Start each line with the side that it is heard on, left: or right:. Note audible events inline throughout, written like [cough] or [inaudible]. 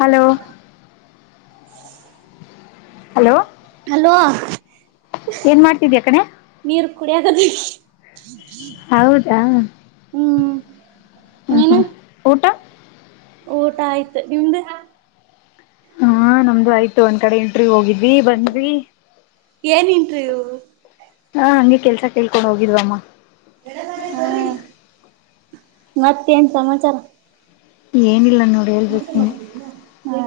left: Hello hello
right: hello
left: ಏನ್ ಮಾಡ್ತಿದ್ಯಾ ಕಣೆ
right: ನೀರು ಕುಡಿಯಕ [inaudible]
left: ಹೌದಾ ಹ್ಮ್ ಹ್ಮ್ ಊಟಾ.
right: ಊಟಾ ಆಯ್ತ ನಿಮ್ದ?
left: ಹಾ ನಮ್ದು ಆಯ್ತು ಒಂದ್ ಕಡೆ ಇಂಟ್ರ್ ಹೋಗಿದ್ ಬಿ ಬಂದವಿ.
right: ಏನ್ ಇಂಟ್ರ್ವೀವ್
left: ಹಾ ಹಂಗೆ ಕೆಲ್ಸ ಕೇಳ್ಕೊಂಡ್ ಹೋಗಿಧ್ವಮ್ಮಾ. ಎಲ್ಲ ಬರ್ರಿ
right: ಮತ್ತೇನ್ ಸಮಾಚಾರ
left: ಏನಿಲ್ಲ ನ ನೋಡ್ ಹೇಳ್ಬೇಕ್ ನೀನು
right: ಹಾ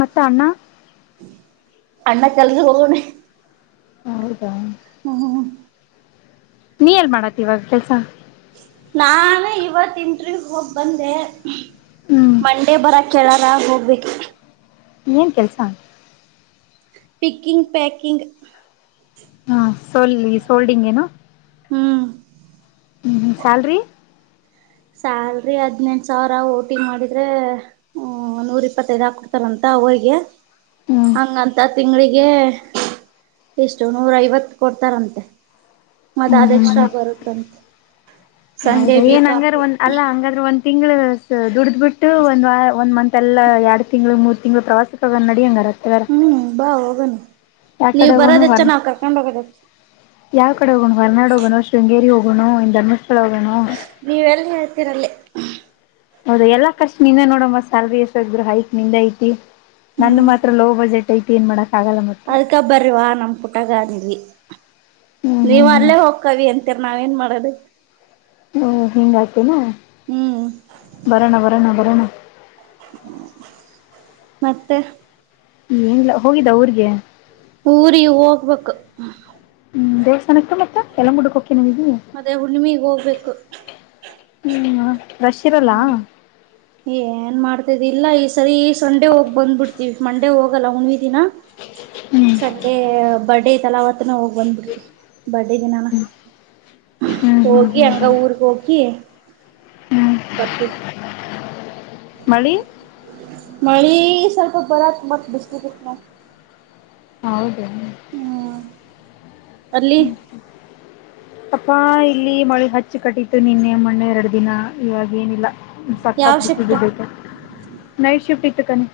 left: ಮತ್ತ ಅಣ್ಣಾ.
right: ಅಣ್ಣ ಕೆಲ್ಸ ಹೋಗಣ
left: ಹೌದಾ
right: ಹ್ಮ ಹ್ಮ್ ಹ್ಮ್
left: ನೀ ಎಲ್ ಮಾಡತ್ತಿ ಇವಾಗ ಕೆಲ್ಸಾ.
right: ನಾನ ಇವತ್ ಇಂಟ್ರವ್ಯೂ ಹೋಗ್ ಬಂದೆ
left: ಹ್ಮ್
right: ಮಂಡೇ ಬರಾ ಕೇಳಾರಾಗ್ ಹೋಗ್ಬೇಕ
left: ಏನ್ ಕೆಲ್ಸಾ.
right: Picking packing.
left: ಹಾ ಸಲ್ಲಿ ಸೋಲ್ಡಿಗೇನು
right: ಹ್ಮ್
left: ಹ್ಮ ಸ್ಯಾಲ್ರಿ
right: ಸ್ಯಾಲ್ರಿ ಹದ್ನೆಂಟ ಸಾವಿರ ಓಟಿ ಮಾಡಿದ್ರೆ ಹ ನೂರ ಇಪ್ಪತ್ತೈದ್ ಹಾಕ ಕೊಡ್ತಾರಂತ ಅವಿಗೆ
left: ಹ್ಮ್
right: ಹಂಗಂತ ತಿಂಗಳಿಗೆ ಎಷ್ಟು ನೂರ ಐವತ್ತು ಕೊಡ್ತಾರಂತೆ ಮತ್ತ
left: ಹ್ಮ್
right: ಅದ್
left: ಹ್ಮ್
right: ಎಕ್ಸ್ಟ್ರಾ
left: ಹ್ಮ್
right: ಬರುತ್ತಂತೆ ಸಂಡೇ ವೀಕಾ
left: ಒನ್ ಅಲ್ಲಾ ಹಂಗಾದ್ರೆ ಒನ್ ತಿಂಗಳ ಸ ದುಡ್ದ್. ಬಿಟ್ಟು ಒಂದ್ ಒಂದ ಮಂತ್ ಅಲ್ಲಾ ಯಾಡ್ ತಿಂಗ್ಳ ಮೂರ್ ತಿಂಗ್ಳ್ ಪ್ರವಾಸಕ್ಕೊಗನಡಿ ಅಂಗರ.
right: ಹ್ಮ್ ಬಾ ಹೋಗಣ. ನೀವ್
left: ಯಾಕಡೆ ಹೋಗ್ನು
right: ಬರೋದ ಹೆಚ್ಚ
left: ಹೊರ್
right: ನಾವ್ ಕರ್ಕೊಂಡ್ ಹೋಗೋದ ಹೆಚ್ಚ
left: ಯಾವ್ಕಡೆ ಹೋಗ್ನು ಹೊರ್ನಾಡು ಹೋಗೊನ್ ಶೃಂಗೇರಿ ಹೋಗ್ ನ್ ಏನ್ ಧರ್ಮಸ್ಥಳ್
right: ನೀವೆಲ್ಲಿ ಹೇಳ್ತೀರಲ್ಲಿ.
left: ಹೌದೆಲ್ಲಾ ಕರ್ಷ್ಟ್ ನಿಂದೆನೋಡಮ್ಮ ಸ್ಯಾಲ್ರಿ ಎಷ್ಟ್ರರು ಹೈಕ್ ನಿಂದ ಐತಿ ನಂದ್
right: ಹ್ಮ್
left: ಮಾತ್ರ ಲೋ ಬಜೆಟ್ ಐ ತೀನ್ ಮಾಡ್
right: ಅದ್ಕ ಬರ್ರಿವಾ ನಮ್ ಪುಟಾಗ ಅಂದ್ವಿ.
left: ಹ್ಮ್ ಹ್ಮ್
right: ನೀವ್
left: ಹ್ಮ್
right: ಅಲ್ಲೇ ಹೋಕ್ಕವಿ ಅಂತೀರ್ ನಾವೇನ್ ಮಾಡದ್.
left: ಹ್ಮ ಹಿಂಗಾಯ್ತೀನ್
right: ಹ್ಮ್
left: ಬರಣ ಬರಣ ಬರಣ.
right: ಮತ್ತೆ
left: ಏನ್ಲ್ ಹೋಗಿದ್ದ ಊರ್ಗೆ.
right: ಊರಿಗ ಹೋಗ್ಬೇಕು.
left: ಹ್ಮ್ ದೇವಸ್ಥಾನಕ್ಕ್ ಮತ್ತ್ ಯೆಲ್ಮಮ್ಗಡ್ಕ್ ಕೊ
right: ಮತ್ತೆ ಹುಣ್ಮಿಗ್ ಹೋಗ್ಬೇಕು.
left: ಹ್ಮಞ ಫ್ರೆಶ್ಶಿರಲ್ಲ.
right: ಹ್ಮ್ ಏನ್ ಮಾಡ್ತದಿಲ್ಲ ಈ ಸರಿ ಸಂಡೆ ಹೋಗ್ ಬಂದ್ಬಿಡ್ತೀವಿ ಮಂಡೇ ಹೋಗಲ್ಲ ಹುಣ್ವಿ ದಿನ.
left: ಹ್ಮ್
right: ಸಂಡೆ ಬಡ್ ತಲಾವತ್ನ ಹೋಗ್ ಬಂದ್ಬಿಡ್ರ್. ಬಡ್ಡಿದಿನಾನ
left: ಹ್ಮ್
right: [inaudible]
left: ಹ್ಮ್
right: ಹೋಗಿ
left: ಹ್ಮ್
right: ಹಂಗ
left: ಹ್ಮ್
right: ಊರ್ಗ್ಹೋಗಿ
left: ಹ್ಮ್
right: [inaudible] ಬತ್ರ್
left: ಮಳಿ [inaudible]
right: ಮಳೀ ಸ್ವಲ್ಪತ್ ಬರ್ತ್ತ್ ಮಂತ್ ಬಿಸ್ಲಿಬಿತ್ನ್
left: ಹೌದ್.
right: ಹ್ಂ [inaudible] ಅಲ್ಲಿ
left: ಅಪ್ಪಾ ಇಲ್ಲಿ ಮಳಿಹಚ್ಚಿ ಕಟಿತ್ತು ನಿನ್ನೆ ಮೊಣ್ಣೆ ಎರಡ್ದಿನ ಇವಾಗೆನಿಲ್ಲ.
right: ಯಾವ
left: ಸಕತ್ ಬಿಸ್ಲ್
right: ಶಿಫ್ಟ್
left: ಬಿದೈತ್ ನೈಟ್ ಶಿಫ್ಟ್ [unintelligible]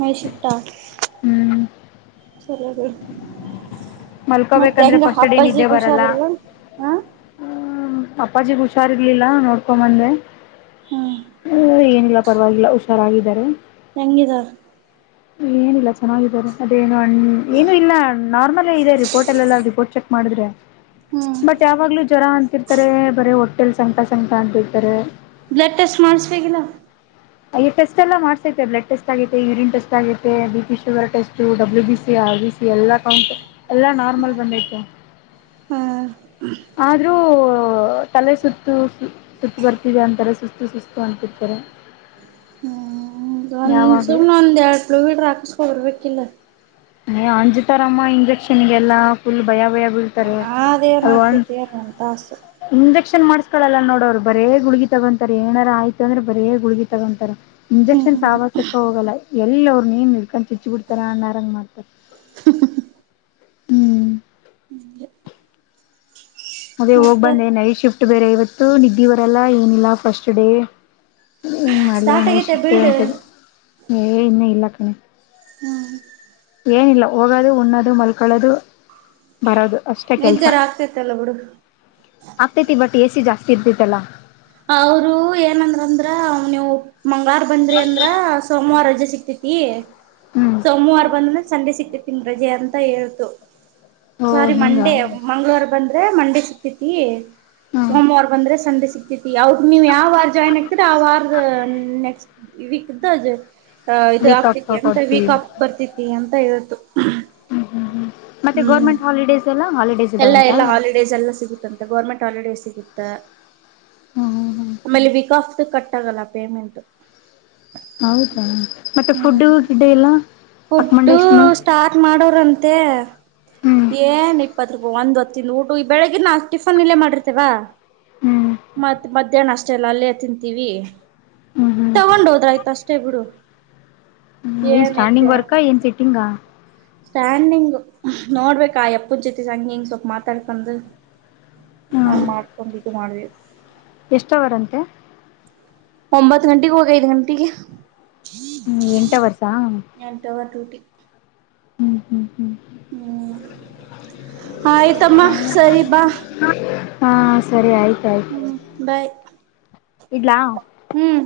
right: ನೈಟ್ ಶಿಫ್ಟ್ ಆಗ್
left: ಹ್ಮ್
right: ಸರಿರಿ ಮತ್ತ
left: ಮಲ್ಕೋಬೇಕಂದ್ರೆ
right: ಹೆಂಗ
left: ಫಸ್ಟ್ ಡೇ ನಿದ್ದೆ
right: ಹಪ್ಪಾಜಿಗ
left: ಬರಲ್ಲ
right: ಹುಷಾರೀಲ್ಲಾ ಹಾ
left: ಅಪ್ಪಾಜಿಗ್ ಹುಷಾರ್ರ್ಲಿಲ್ಲ ನೋಡ್ಕೊಂಬಂದೆ
right: ಹ್ಮ್
left: ಹ್ಮ ಏನಿಲ್ಲ ಪರವಾಗಿಲ್ಲ ಹುಷಾರಾಗಿದ್ದ ದರೆ
right: ಎಂಗಿದಾ
left: ಇಲ್ಲ್ ಏನಿಲ್ಲಾ ಚೆನ್ನಾಗಿದ್ದಾರೆ ಅದೇನು ಹ್ಮ ಏನು ಇಲ್ಲಾ ನಾರ್ಮಲ್ಲೇ ಇದೆ ರಿಪೋರ್ಟ್ಲ್ಲೆಲ್ಲ ರಿಪೋರ್ಟ್ ಚೆ ಮಾಡಿದ್ರ್ಯಾ
right: ಹ್ಮ್
left: ಮತ್ ಯಾವಾಗ್ಲೂ ಜ್ವರ ಅಂತಿರ್ತಾರೆ ಬರೇ ಹೊಟ್ಟ ಕೆಲ್ಸಮ್ ಕೆಳಸಮ್ ಆಡ್ತಿರ್ತಾರೆ.
right: ಬ್ಲಡ್ ಟೆಸ್ಟ್ ಮಾಡಸ್ಬೇಕಿಲ್ಲೋ
left: ಅಯ ಟೆಸ್ಟ್ ಎಲ್ಲ ಮಾಡಸೈತೆ ಬ್ಲಡ್ ಟೆಸ್ಟ್ ಆಗೈತೆ ಯೂರಿನ್ ಟೆಸ್ಟ್ ಆಗೈತೆ B P sugar test W B C R B C ಎಲ್ಲಾ ಕೌಂಟ್ ಎಲ್ಲಾ ನಾರ್ಮಲ್ ಬಂದೈತೇ
right: ಹ್ಮ್
left: ಆದ್ರೂ ತಲೆ ಸುತ್ತು ಸುತ್ತು ಬರ್ತಿದೆ ಅಂತಾರೆ ಸುಸ್ತು ಸುಸ್ತು ಅಂತಿರ್ತಾರೆ
right: ಹ್ಮ ಒಂದ
left: ಯಾವಾಗಲೂ
right: ಸುಮ್ನ್ ಒಂದ ಹಾಕ್ಸಬಿಡ್ಬೇಕ್ ಕಿಲ್ಲ.
left: ಏ ಅಂಜತಾರಮ್ಮ ಇಂಜೆಕ್ಷನ್ಗೆಲ್ಲಾ ಫುಲ್ ಬಯಾ ಬಯಾ
right: ಹಾ ಅದೇನ್ ಆಗ್ತೇತಿ ಎನ್ ಒಂದ ತಾಸ
left: ಮಕ್ಕಳೆಲ್ಲ ನೋಡ ಅವರ ಬರೇ ಗುಳಗಿ ತಗೊಂತಾರ ಏನಾರ ಆಯತ ಅಂದ್ರೆ ಬರೇ ಗುಳಗಿ ತಗೊಂತಾರ ಇಂಜೆಕ್ಷನ್ ಸವಾಸಕ್ಕ ಹೋಗಲ್ಲಾ. ಎಲ್ಲಿ ಅವರ್ ಎನ್ ಇಡ್ಕೊಂಡು ಚುಚ್ಚಿ ಬಿಡ್ತಾರಾ ಅಣ್ಣಾರಂಗ್ ಮಾಡ [inaudible]
right: [inaudible]
left: ಅದೇ ಹೋಗ್
right: ಮತ್ತೆ
left: ಬಂದೆ ನೈಟ್ ಶಿಫ್ ಬೇರೆ ಇವತ್ತು ನಿದ್ದಿ ಬರಲ್ಲಾ ಏನಿಲ್ಲಾ ಫಸ್ಟ್ ಡೇ ಹ್ಮ
right: ಸ್ಟಾರ್ಟ್ ಆಗೈತೆ ಬಿಲ್ಡ್
left: ಮಾಡಣಷಂತ ಏ ಇನ್ನು ಇಲ್ಲಾ ಹ್ಮ್
right: ಹ್ಮ್
left: ಏನಿಲ್ಲಾ ಒಗೋದು ಉಣ್ಣೋದು ಮಲ್ಕೊಳ್ಳೋದು ಬರೋದು ಅಷ್ಟೇ ಕೆಲ್ಸ
right: ನಿದ್ದೆರ ಆಗ್ತೈತಲ್ಲ ಬಿಡು
left: ಆಗ್ತೇತಿ ಬಟ್ ಎಸಿ ಜಾಸ್ ಯಬ್ಬಿತ್ತಲ್ಲಾ.
right: ಅವರು ಏನಂದ್ರಂದ್ರ ಅವ ನೀವು ಮಂಗಳಾರ ಬಂದ್ರಿ ಅಂದ್ರ ಸೋಮವಾರ ಅ ಸಿಗ್ತತಿ
left: ಹ್ಞೂ
right: ಸೋಮವಾರ ಬಂದ ಸಂಡೆ ಸಿಕ್ ಇವತ್ ನಿಮ್ ರಜೆ ಅಂತ ಹೇಳ್ತು.
left: ಓ
right: ಸ್ವಾರಿ
left: ಹಿಂಗಾ
right: ಮಂಡೇ ಮಂಗಳವಾರ ಬಂದ್ರೆ ಮಂಡೆ ಸಿ ತಿತಿ
left: ಹ್ಞೂ
right: ಸೋಮವಾರ ಬಂದ್ರೆ ಸಂಡೆ ಸಿಕ್ಕ ಅವರ ನೀವ್ ಯಾವ ವಾರ ಜಾಯ್ನ್ ಆಗ್ತರಿ ಆ ವಾರದ ನೆಕ್ಸ್ಟ್ ವಿಕ್ ದಜ. ತ ಇದು
left: ವೀಕ್ ಆಫ್
right: ಆಗ್ತತಿ ಎಂತ ವೀಕ್
left: ಕೊಡ್ತೀವಿ
right: ಆಫ್ ಬರ್ತತಿ ಅಂತ ಹೇ [inaudible]
left: ಮತ್ತೆ ಗೌರ್ಮೆಂಟ್ ಹಾಲಿಡೇಸ್ ಎಲ್ಲಾ ಹಾಲಿಡೇಸ್.
right: ಎಲ್ಲಾ
left: ಇದಾವಂತ
right: ಎಲ್ಲಾ
left: ಹ್ಞೂ
right: ಹಾಲಿಡೇಸ್ ಎಲ್ಲಾ ಸಿಗುತ್ತಂತೆ ಗೌರ್ಮೆಂಟ್ ಹಾಲಿಡೇ ಸಿಗುತ್ತ
left: ಹ್ಞೂ ಹ್ಞೂ
right: ಆಮೇಲೆ ವಿಕ ಆಫ್ ತ್ತು ಕಟ್ಟಾಗಲ್ಲಾ ಪೇಮೆಂಟು.
left: ಹೌದಾ ಮತ್ತೆ ಫುಡ್ದು ಗಿಡ್ಡು ಎಲ್ಲಾ.
right: ಫುಡ್ಡು ಸ್ಟಾರ್ಟ್ ಮಾಡೋರಂತೆ
left: ಹ್ಞೂ
right: ಏನ್ ಇಪ್ಪತ್ ಹ ಒಂದ್ ಹೊತ್ತಂದು ಊಟು ಈ ಬೆಳಗ್ಗಿನ ನಾವು ಟಿಫನ್ ಇಲ್ಲೇ ಮಾಡಿರ್ತೇವಾ.
left: ಹ್ಞೂ
right: ಮತ್ ಮತ್ತೆ ಮಧ್ಯಾಹ್ನ ಅಷ್ಟೇಲ್ಲ ಅಲ್ಲೇ ತಿಂತೀವಿ
left: ಹ್ಞೂ ಹ್ಞೂ
right: ತುಗೊಂಡ ಹೋದ್ರಯ್ತ ಅಷ್ ಕೆ ಬಿಡು ಏನ್
left: ವರ್ಕಾ ಏನ್ ಸಿಟ್ಟಿಂಗಾ.
right: ಸ್ಟ್ಯಾಂಡಿಂಗು ನೋಡ್ಬೇಕಾ ಎಪ್ಪನ್ ಜೊತೆ ಸಂಂಗ ಹಿಂಗ್ ಸ್ವಪ ಮಾತಾಡ್ಕೊಂಡ ನ
left: ಹ್ಮ್
right: ಮಾಡ್ಕೊಂಡ್ ಇದು ಮಾಡ್ಬೇಕ.
left: ಎಷ್ಟ ವರಂತೆ.
right: ಒಂಬತ್ತ ಗಂಟೆಗೆ ಹೋಗಿ ಐದು ಗಂಟೆಗೆ
left: ಹ್ಮ ಎಂಟ ಅವರ್ಸ.
right: ಎಂಟ ಅವರ್ ಡ್ಯೂಟಿ
left: ಹ್ಮ್ ಹ್ಮ್ ಹ್ಮ್
right: ಹ್ಮ್ ಆಯ್ತಮ್ಮ ಸರಿ ಬಾ.
left: ಹಾ ಸರಿ ಆಯ್ತ ಆಯ್ತು
right: ಹ್ಮ್ ಬಾಯ್.
left: ಇಡ್ಲಾ.
right: ಹ್ಮ್